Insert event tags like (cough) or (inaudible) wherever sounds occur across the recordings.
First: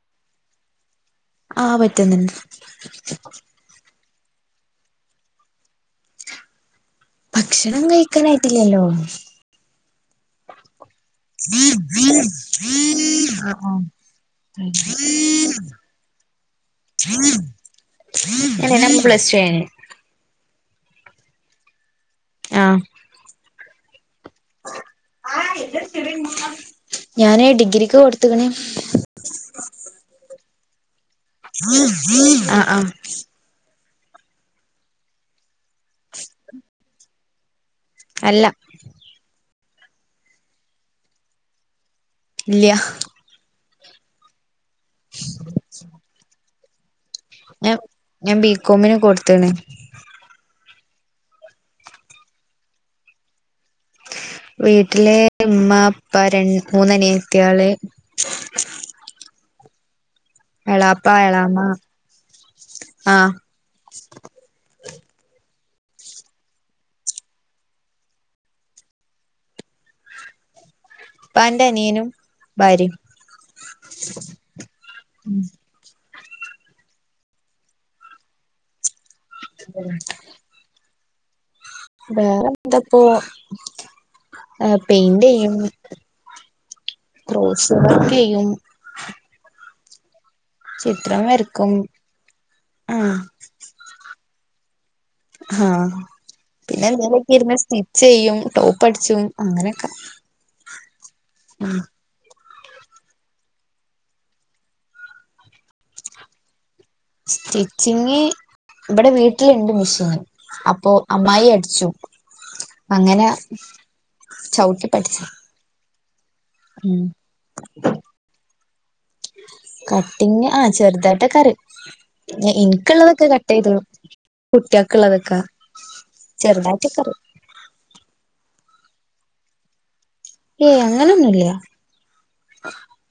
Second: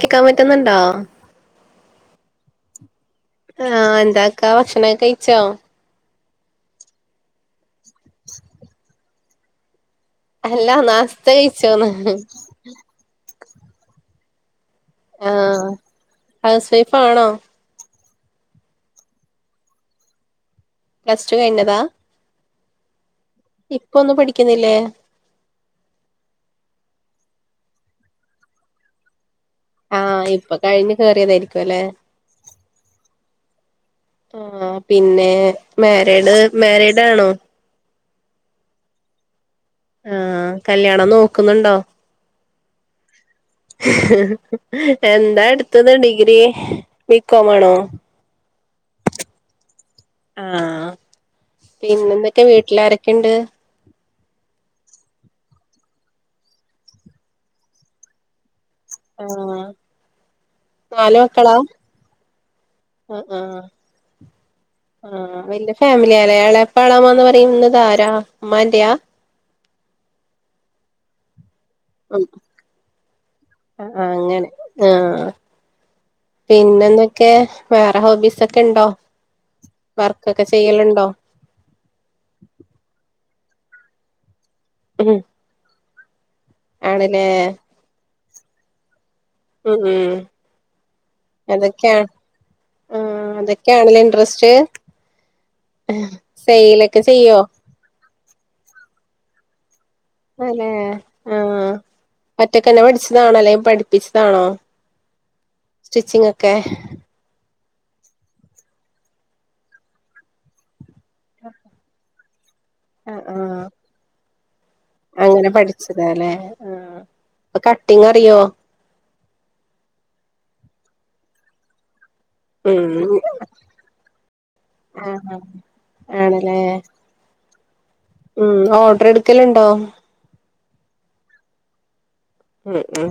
കേക്കാൻ പറ്റുന്നുണ്ടോ? ആഹ് പറ്റുന്നുണ്ട് ആഹ എന്താക്കാ ഭക്ഷണം കഴിച്ചോ ഭക്ഷണം കഴിക്കാനായിട്ടില്ലല്ലോ അല്ലാ നാസ്ത കഴിച്ചോന്ന് (inaudible) ആഹ് ഹൗസ് വൈഫ് ആണോ (inaudible) (unintelligible) ഞാൻ പ്ലസ്റ്റുകഴിഞ്ഞ് പ്ലസ്ടു കയിഞ്ഞതാ ആഹ് ഇപ്പൊന്നു പഠിക്കുന്നില്ലേ ഞാനേ ഡിഗ്രിക്ക് കൊടുത്തക്കണേ ആഹ് ഇപ്പൊ കഴിഞ്ഞ് കേയറിയതായിരിക്കും ല്ലെ. അഹ് അഹ് ആ പിന്നെ മേരേഡ് മേരേഡ് ആണോ? അല്ല ആഹ് കല്യാണം നോക്കുന്നുണ്ടോ? ഇല്ല്യാഹ് എന്താ എടുത്തത് ഡിഗ്രി, ബി കോം ആണോ ഞാൻ ഞാൻ ബീകോമിന് കൊടുത്ത്ണ്. ആഹ് പിന്നെന്തൊക്ക വീട്ടിലാരൊക്കെണ്ട് വീട്ടിലെ ഉമ്മ, ഉപ്പ ര മൂന്ന് അനിത്തിയാള് (inaudible) ആഹ് എളാപ്പ നല് മക്കളാ എളാമ്മ ആഹ് ആഹ് ആഹ് വല്യയ ഫാമിലിയാലേ എളപ്പാ എളാമന്ന് പറയുന്നത് ആരാ? ഉമ്മാന്റെയാ. പ എന്റെ അനിയനും യി ഭാര്യയും അഹ്‌ ആഹ് അങ്ങനെ ആഹ് പിന്നന്തക്കെ വേറെ ഹോബീസ് ഒക്കെ ഉണ്ടോ? വർക്കൊക്കെ ചെ ചെയ്യലുണ്ടോ? വേറെ എന്തപ്പോ ഉം പെയിന്റ് ചെയ്യും ആണ്ലേ ക്രോസ് വർക്കെയും. (unintelligible) ഉം ചിത്രം വരക്കും ആഹ് ആണല്ലോ ഇൻട്രസ്റ്റ് ആഹ് പിന്നെ ടൈലൊക്കെ എന്തേലൊക്കെ ചെയ്യോ ഇരുന്ന് സ്റ്റിച്ച് ചെയ്യും ടോപ്പ് അടിച്ചും അങ്ങനെയൊക്കെ അനേ ഉം ഒറ്റൊക്കെന്നെ പഠിച്ചതാണോ അല്ലെങ്കി പഠിപ്പിച്ചതാണോ സ്റ്റിച്ചിങ്ങ് ഒക്കെ സ്റ്റിച്ചിങ് ഇവിടെ വീട്ടിലുണ്ട് മെഷീന് അപ്പോ അമ്മായി അടിച്ചു ആഹ് അങ്ങനെ ആഹ് ചൗട്ടി അങ്ങനെ പഠിച്ചതാല്ലെ? ഉം കട്ടിങ് ആ ചെർതായിട്ടക്കെ അറിം. ഉം എനിക്കുള്ളതൊക്കെ കട്ട ചെയ്തു കുട്ടികൾക്കൊള്ളതൊക്കെ ഏണ്ല്ലേ ഉം ഓർഡർ എടുക്കലുണ്ടോ? ഏയ് അങ്ങനെയൊന്നുല്ല ഉം ഉം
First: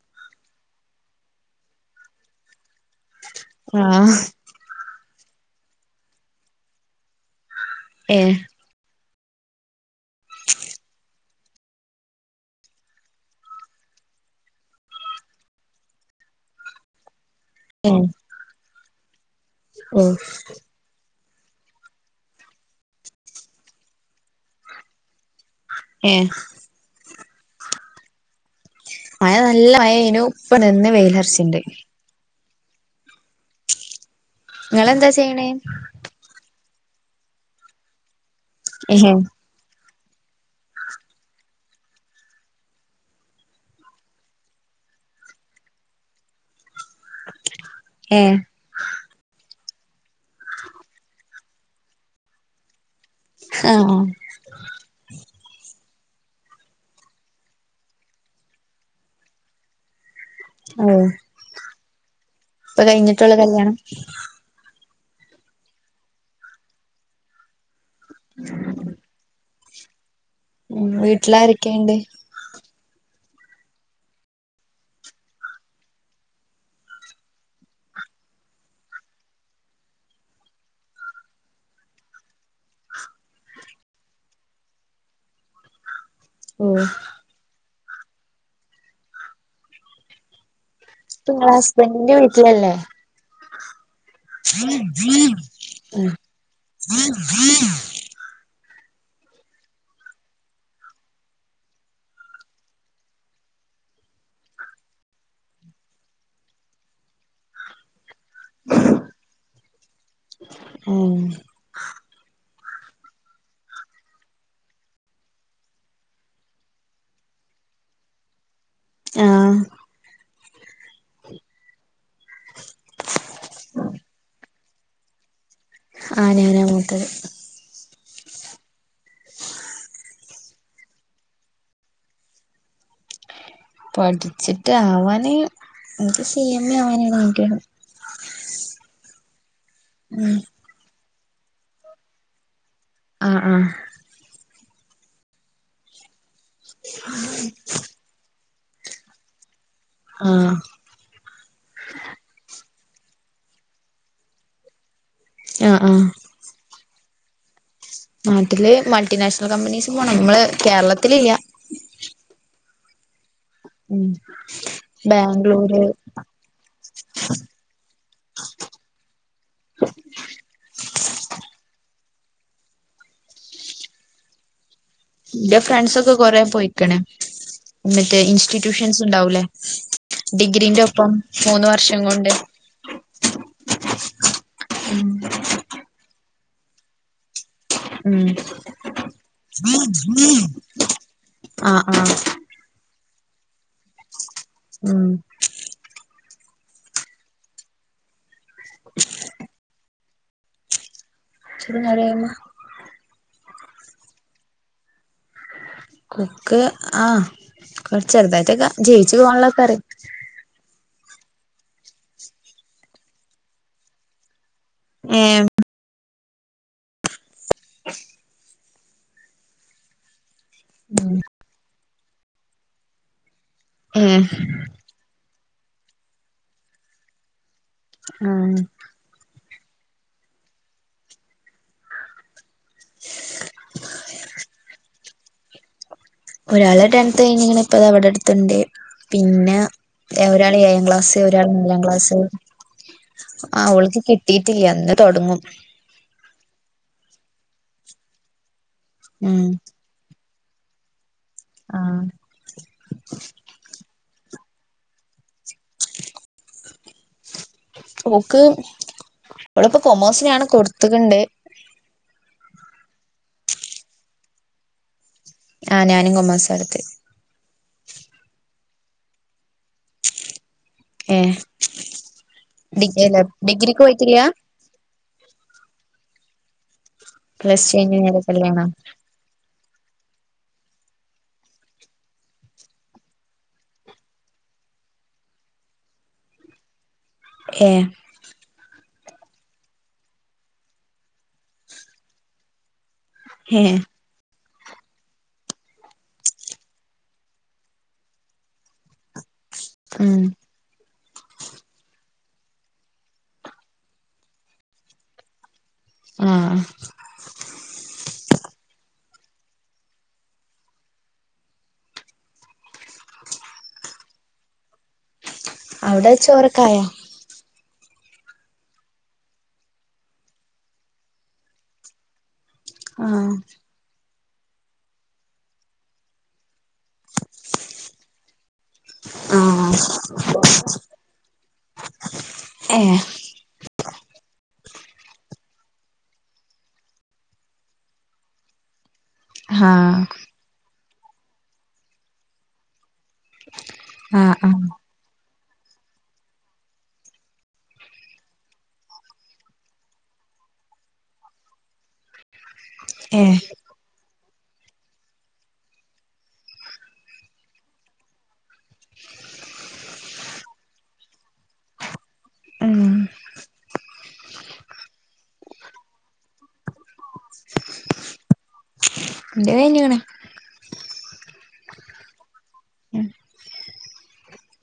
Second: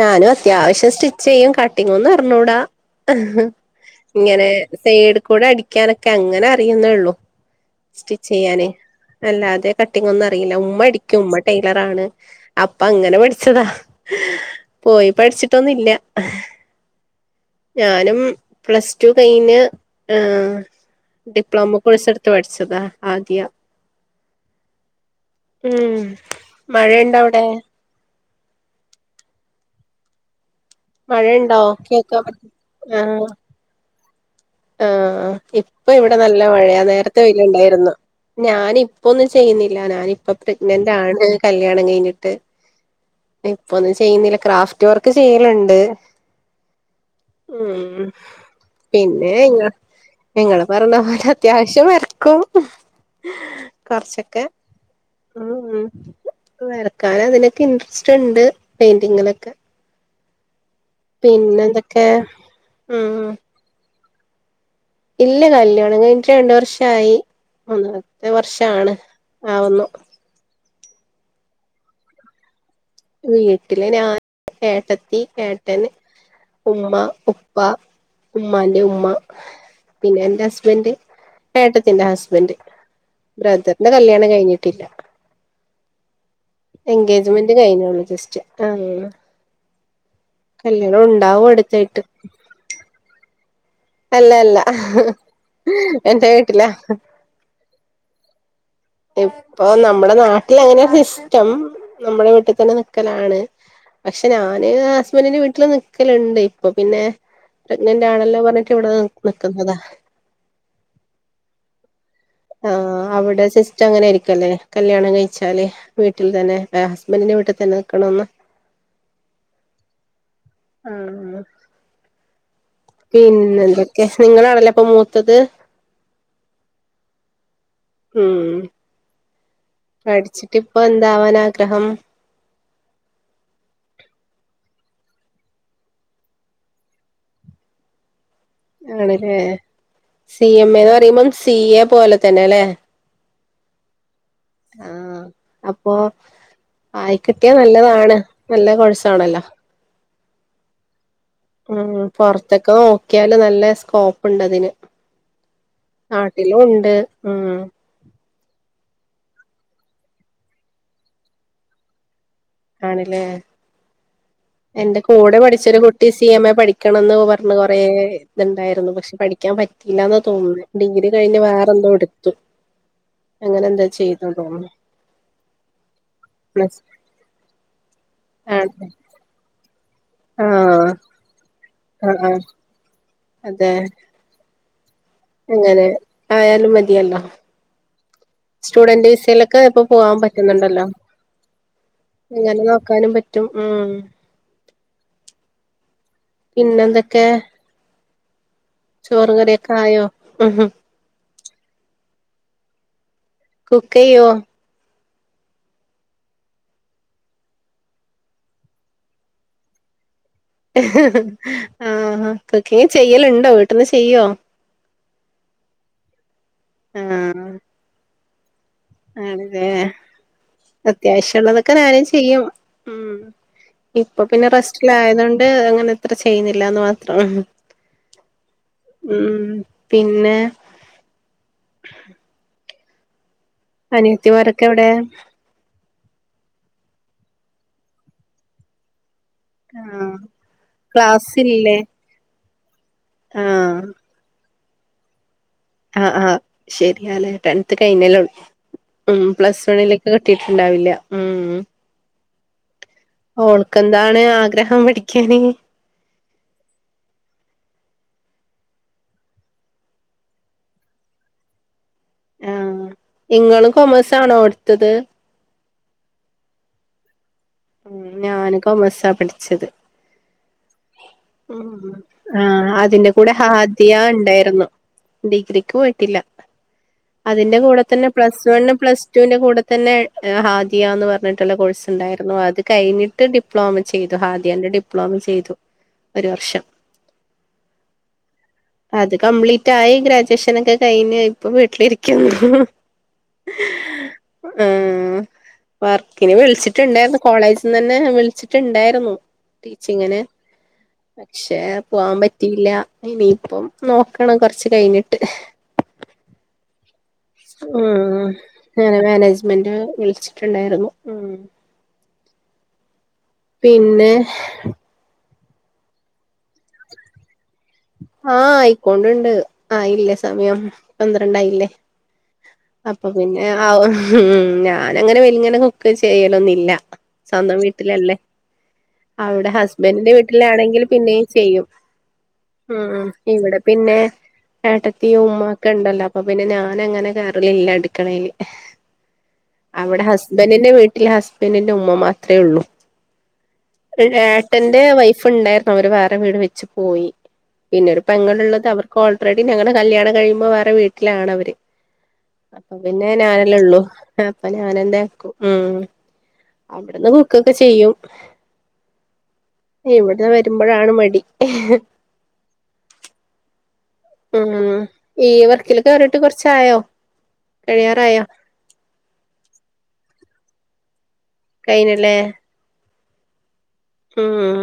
ഞാനും അത്യാവശ്യം സ്റ്റിച്ച് ചെയ്യും കട്ടിങ്ങുംന്ന് അറിഞ്ഞൂടാ. ആഹ് ഇങ്ങനെ സൈഡ് കൂടെ അടിക്കാനൊക്കെ അങ്ങനെ അറിയുന്നേള്ളൂ ഏ സ്റ്റിച്ച് ചെയ്യാനേ അല്ലാതെ കട്ടിംഗ് ഒന്നും അറിയില്ല ഉമ്മ അടിക്കും ഉമ്മ ടൈലർ ആണ് അപ്പ അങ്ങനെ പഠിച്ചതാ പോയി പഠിച്ചിട്ടൊന്നുംല്ല. (inaudible) ഏ ഞാനും പ്ലസ്ടു കഴിഞ്ഞ് ഓ ഹ് ഡിപ്ലോമ കോഴ്സ് എടുത്ത (unintelligible) പഠിച്ചതാ ആകിയ ഉം ഏ മഴയുണ്ടോ അവിടെ? മഴ നല്ല മഴേനു ഇപ്പ നിന്ന്. വെയിലറച്ചിണ്ട് മഴയുണ്ടോ? കേക്കാൻ പ ആഹ് ഇങ്ങളെന്താ ചെയ്യണേ ഇപ്പ ഇവിടെ നല്ല മഴയാ, നേരത്തെ വേയിലുണ്ടായിരുന്നു. ഞാന് ഏ ഇപ്പൊന്നും ചെയ്യുന്നില്ല, ഞാന് ഇപ്പൊ പ്രഗ്നന്റ് ആണ് കല്യാണം കഴിഞ്ഞിട്ട്. ഇപ്പൊന്നും ചെയ്യുന്നില്ല ക്രാഫ്റ്റ് വർക്ക് ചെയ്യലുണ്ട് ഉം ഏ ഏഹ് ഇങ്ങ ഇങ്ങള് പറഞ്ഞ പോലെ അത്യാവശ്യം വര്ക്കും. ആഹ് കൊറച്ചൊക്കെ ഉം വരക്കൻ അതിനൊക്കെ ഇൻട്രസ്റ്റ് ഉണ്ട് പെയിന്റിങ്ങിലൊക്കെ ആഹ് പിന്നെന്തെക്കെ? ഇപ്പ കഴിഞ്ഞിട്ടൊള്ളു കല്ല്യാണം? ഇല്ല കല്യാണം കഴിഞ്ഞിട്ട് രണ്ടു വർഷായി മൂന്നത്തെ വർഷം ആണ് ആവുന്നു. വീട്ടില് ആരൊക്കെയിണ്ട് വീട്ടില് ഞാൻ ഏട്ടത്തി ഏട്ടന് ഉമ്മുമ്മ ഉപ്പ ഉമ്മാൻ്റെ ഉമ്മ. പിന്നെ എന്റെ ഹസ്ബൻഡ് ഏട്ടത്തിന്റെ ഹസ്ബന്റ് ബ്രദറിന്റെ കല്യാണം കഴിഞ്ഞിട്ടില്ല ഓ എൻഗേജ്മെന്റ് കഴിഞ്ഞോളൂ ജസ്റ്റ് (unintelligible) കല്യാണം ഉണ്ടാവും അടുത്തായിട്ട് ത്തുവല്ലേ അല്ല അല്ല ഉം എന്റെ വീട്ടിലാ (inaudible) ഇപ്പൊ നമ്മുടെ നാട്ടിൽ അങ്ങനെ സിസ്റ്റം നമ്മുടെ വീട്ടിൽ തന്നെ നിക്കലാണ്. പക്ഷെ ഞാന് ഹസ്ബന്റിന്റെ വീട്ടില് നിക്കലുണ്ട്. ഇപ്പൊ പിന്നെ പ്രഗ്നന്റ് ആണല്ലോ പറ (unintelligible) ക്കെ ഇവിടെ നിക്കുന്നതാ. ആയ്ന്റെ ആ അവിടെ സിസ്റ്റം അങ്ങനെ ആയിരിക്കുംല്ലെ കല്യാണം കഴിച്ചാല് വീട്ടിൽ തന്നെ ഹസ്ബന്റിന്റെ വീട്ടിൽ തന്നെ നിൽക്കണന്ന് ആഹ് ആഹ് പിന്നെന്തൊക്കെ നിങ്ങളാണല്ലേപ്പോ മൂത്തത്? ആഹ് ഞാനമൂത്തത്. ഉം. പഠിച്ചിട്ട് ഇപ്പൊന്താവാൻ ആഗ്രഹം? പഠിച്ചിട്ട് ആവാന് ഇൻക്ക് സി എം എ ആവാനാണ് ആഗ്രഹം. ആണ് ല്ലേ ഉം സി എം എ ന്ന് പറയുമ്പം സി എ പോലെ തന്നെ അല്ലേ ആഹ് ആഹ് ആഹ് അപ്പോ ആയിക്കിട്ടിയാ നല്ലതാണ് നല്ല കോഴ്സ്സാണല്ലോ? ആഹ്. ഉ പുറത്തക്കെ നോക്കിയാല് നല്ല സ്കോപ്പ് ഉണ്ട് അതിന്. യാ ആഹ് നാട്ടിലും ഉണ്ട് ഉ. നാട്ടില് മൾട്ടിനാഷണൽ കമ്പനീസ് പോണം മ്മള് കേരളത്തിലില്ല്യാ. ആണ്ലെ ഉം എന്റെ കൂടെപഠിച്ചൊരു ബാംഗ്ലൂര് കുട്ടി സ് സി എം എ പഠിക്കണമെന്ന് പറഞ്ഞ് കൊറെ ഇത് ഇൻണ്ടായിരുന്നു. പക്ഷെ പഠിക്കാൻ പറ്റില്ലാന്ന് തോന്നുന്നു. ഡിഗ്രി കഴിഞ്ഞ് വേറെ എന്തോ എടുത്തു. അങ്ങനെ എന്താ ചെയ്തു തോന്നുന്നു. ഇന്റെ ഫ്രണ്ട്സ് ഒക്കെ കൊറേ പ്ലസ് പോയിക്ക്ണ് എന്നിട്ട് ആഹ് ഇൻസ്റ്റിറ്റ്യൂഷൻസ് ഉണ്ടാവൂലേ ഡിഗ്രീന്റെ ആഹ് ഒപ്പം മൂന്ന് വർഷം ആഹ് കൊണ്ട്. ആഹ് അതെ (inaudible) ങ്ങനെ ആയാലുംമതിയല്ലോ. ഉം. സ്റ്റുഡന്റ് വിസയിലൊക്കെപ്പോ പോവാൻ പറ്റുന്നുണ്ടല്ലോ. ആഹ് ആഹ് ഇങ്ങനെ നോക്കാനും പറ്റും ഉം ഉം. പിന്ന എന്തക്കെ ചോറും കറിയൊക്കെ ആയോ ഉ. ഇച്ചിരി നിറയുമ്പ കുക്കെയ്യോ? കുക്ക് ആ കൊറ ചെറുതായിട്ടൊക്കെ ജീവിച്ചു പോകാനുള്ളൊക്കെ അറിയ ആഹ് കുക്കിങ്ചെയ്യല്ണ്ടോ വീട്ട്ന്ന് ചെയ്യോ? ഏ ആഹ് ആണ് ല്ലേ അത്യാവശ്യം ഉള്ളതൊക്കെ നാനും ചെയ്യും ഉംഹ് ഏഹ് ഇപ്പൊ പിന്നെ റെസ്റ്റിലായതൊണ്ട് അങ്ങനെ ഇത്ര ചെയ്യുന്നില്ലാന്ന് മാത്രം ആഹ്. ഉംഉം പിന്നെ അനിയത്തിമാരൊക്കെ എവിടെ ഒരാള് ടെൻത് കയിഞ്ക്ക്ണ് ഇപ്പൊതാ ഇവടട്ത്ത്ണ്ട് പിന്നെ ആഹ് അ എ ഒരാൾ ഏഴാംക്ലാസ്സ് ഒരാൾ ക്ലാസ്സില്ലേ മൂന്നാംക്ലാസ്സ് അ ആഹ് ഓൾക്ക് കിട്ടി ട്ടില്ല്യ ന്ന്തൊട്ങ്ങും. ആആ ശരിയല്ലെ ടെൻത്ത് കഴിഞ്ഞേള്ളൂ ഉ ഉം പ്ലസ് വണില് കിട്ടീട്ടിണ്ടാവില്ല. ആഹ് ഓൾക്കെന്താണ് ആഗ്രഹം പഠിക്കാന്. ഓക്ക് ഓളിപ്പോ കൊമേഴ്സിനാണ് കൊട്ത്ത്ക്ക്ണ്ട്. ആ ഇങ്ങളും കൊമേഴ്സ് ആണോ അടുത്തത്. ആഹ് ഞാനും കോമേഴ്‌സാ എടുത്തേ ഉം ഞാന്കോമേഴ്സാ പഠിച്ചത്. ഏഹ് ആഹ് ഡിഗ്രി അല്ല അതിന്റെകൂടെ ഡിഗ്രിക്ക് ഹാദിയ പോയിട്ടില്ല ഇണ്ടായിരുന്നു. ഡിഗ്രിക്ക് പോയിട്ടില്ല അതിന്റെ പ്ലസ് ടു കൂടെ കഴിഞ്ഞ് തെന്നെ നേരെ പ്ലസ് കല്യാണാ വണ്ണ് പ്ലസ് റ്റുന്റെ കൂടെതെന്നെ ഹാദിയാന്ന് പറഞ്ഞിട്ടുള്ള കോഴ്സ്ഇണ്ടായിരുന്നു ആ ഇത് കഴിഞ്ഞിട്ട് ഡിപ്ലോമചെയ്തു ഹാദിയന്റെ ഡിപ്ലോമചെയ്തു ഒര് വർഷം. ഏ അത് കംപ്ലീറ്റായി ഗ്രാജുവേഷനൊക്കെ കഴിഞ്ഞ് ഇപ്പൊ വീട്ടിലിരിക്കുന്നുഹ്ഹ്. ഹെ അഹ് വർക്കിന് വിളിച്ചിട്ടുണ്ടായിരുന്നു. കോളേജിന്നെന്നേ വിളിച്ചിട്ടുണ്ടായിരുന്നു ഉം ടീച്ചിങ്ങിന് ക്ഷെ പോവാൻ പറ്റിയില്ല ഇനിയിപ്പം നോക്കണം കൊറച്ച് കഴിഞ്ഞിട്ട് ആഹ്.. ഉം ഞാന് മാനേജ്മെന്റ് വിളിച്ചിട്ടുണ്ടായിരുന്നു ഉം- പിന്നെ അവിടെ ചോറക്കായാ. ആഹ് ആയിക്കൊണ്ട്ണ്ട് ആയില്ല സമയം പന്ത്രണ്ടായില്ല. ആഹ് അപ്പപിന്നെ ആഹ് ഉം ഞാനങ്ങനെ വലിങ്ങനെ കുക്ക് ചെയ്യലൊന്നില്ല സ്വന്തം വീട്ടിലല്ലേ അവിടെ ആഹ് ഹസ്ബൻഡിന്റെ വീട്ടിലാണെങ്കിൽ പിന്നെയും ചെയ്യും. ഏഹ് ഉം ഇവിടെ പിന്നെ ഏട്ടത്തി ഉമ്മ ഒക്കെ ഉണ്ടല്ലോ. അപ്പൊ പിന്നെ ഞാൻ അങ്ങനെ കയറലില്ല അടുക്കളേൽ. ആഹ് അവിടെ ഹസ്ബൻഡിന്റെ വീട്ടിൽ ഹസ്ബൻറിന്റെ ഉമ്മ മാത്രമേ ഉള്ളൂ. ആഹ് ആഹ് ഏട്ടന്റെ വൈഫ് ഉണ്ടാരുന്നു അവര് വേറെ വീട് വെച്ച് പോയി പിന്നെ ഒരു പെങ്ങൾ ഉള്ളത് അവർക്ക് ഓൾറെഡി ഞങ്ങടെ കല്യാണം കഴിയുമ്പോ വേറെ വീട്ടിലാണ് അവര് അപ്പൊപിന്നെ ഏഹ് ഞാന്ല്ലേള്ളു അപ്പൊ ഞാൻ എന്നെ ആക്കും. ഉ അവിട്ന്ന് കുക്കൊക്കെ ചെയ്യും. ഇവിടെ വരുമ്പോഴാണ് മടി. ഉം ഉം ഈ വർക്കില്കേറീട്ട് കൊർച്ചായോ കഴിയാറായോ? ഇന്റെയ്ഞ്ക്ണ്. കയ്ഞ്ഞുല്ലേ? ഉം ഉം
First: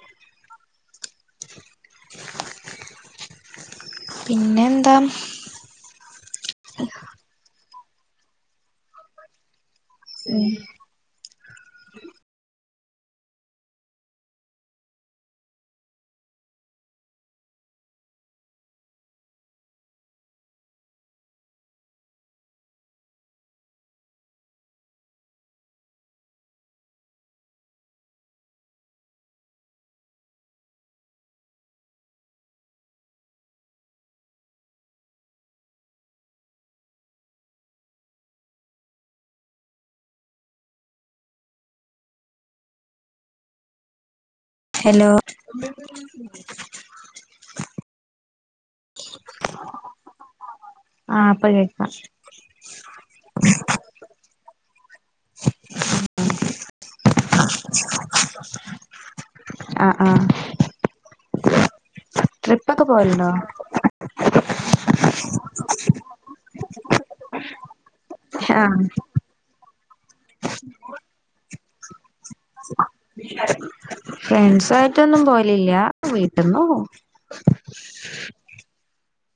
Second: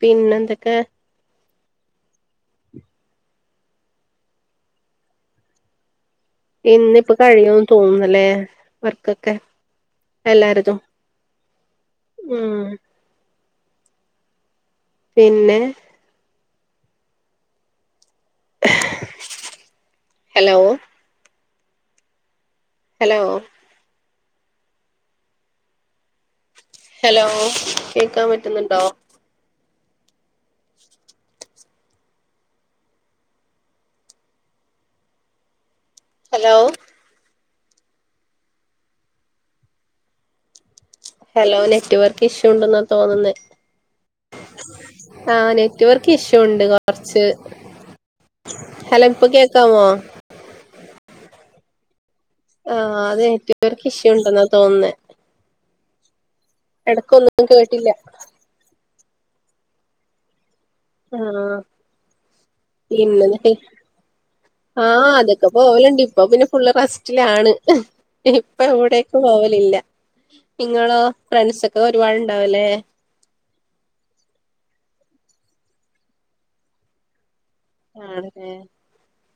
പിന്നെ എന്തൊക്കെ. പിന്നെന്താ? ഇന്നിപ്പോ കഴിയുംന്ന് തോന്നുന്നല്ലേ വർക്കൊക്കെ എല്ലാരതും. ഉം പിന്നെ? ഹലോ ഹലോ ഹലോ കേക്കാൻപറ്റുന്നുണ്ടോ? ഹലോ ഹലോ നെറ്റ് വർക്ക് ഇഷ്യൂണ്ടെന്നാ തോന്നുന്നെ. ഹലോ ആഹ് നെറ്റ് വർക്ക് ഇഷ്യുണ്ട്. കൊ കൊറച്ച് ഹലോ ഇപ്പൊ കേക്കാവോ. ആഹ് അപ്പ കേക്കാം ആഹ് അതേ നെറ്റ് വർകിഷ്യുണ്ടെന്നാ തോന്നുന്നേ. എടക്കൊന്നും കേട്ടില്ല (unintelligible) ആഹ് ആഹ്- ആഹ്. ട്രിപ്പൊക്കെ പോവല്ണ്ടോ? പിന്നെന്തൊക്കെ ആഹ് അതൊക്ക പോവലുണ്ട് ഇപ്പൊ പിന്നെ ഫുള്ള് റസ്റ്റിലാണ് ഇപ്പ ആഹ് എവിടെ ഇപ്പോപോവലില്ല നിങ്ങളോ ഫ്രണ്ട്സൊക്കെ ഒരുപാട്ണ്ടാവുല്ലേ? ഫ്രണ്ട്സ ആായിട്ടൊന്നും പോലില്ല വീട്ടുപോകും ആണലെ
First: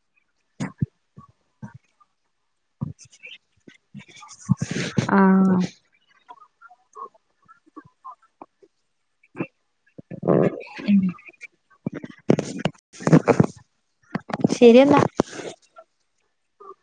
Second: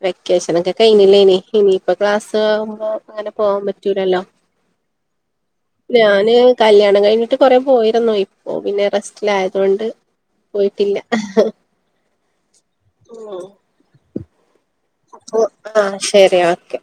വെക്കേഷനൊക്കെ കഴനില്ലേനി ഇനിയിപ്പ ക്ലാസ് ആവുമ്പോ അങ്ങനെ പോകാൻ പറ്റൂലല്ലോ ആഹ് ഞാന് കല്യാണം കഴിഞ്ഞിട്ട് കൊറെ പോയിരുന്നു ഇപ്പൊ പിന്നെ റെസ്റ്റിലായതൊണ്ട് പോയിട്ടില്ല ഉം ശരിയെന്നാ ഓ ആ ശരി ഓക്കെ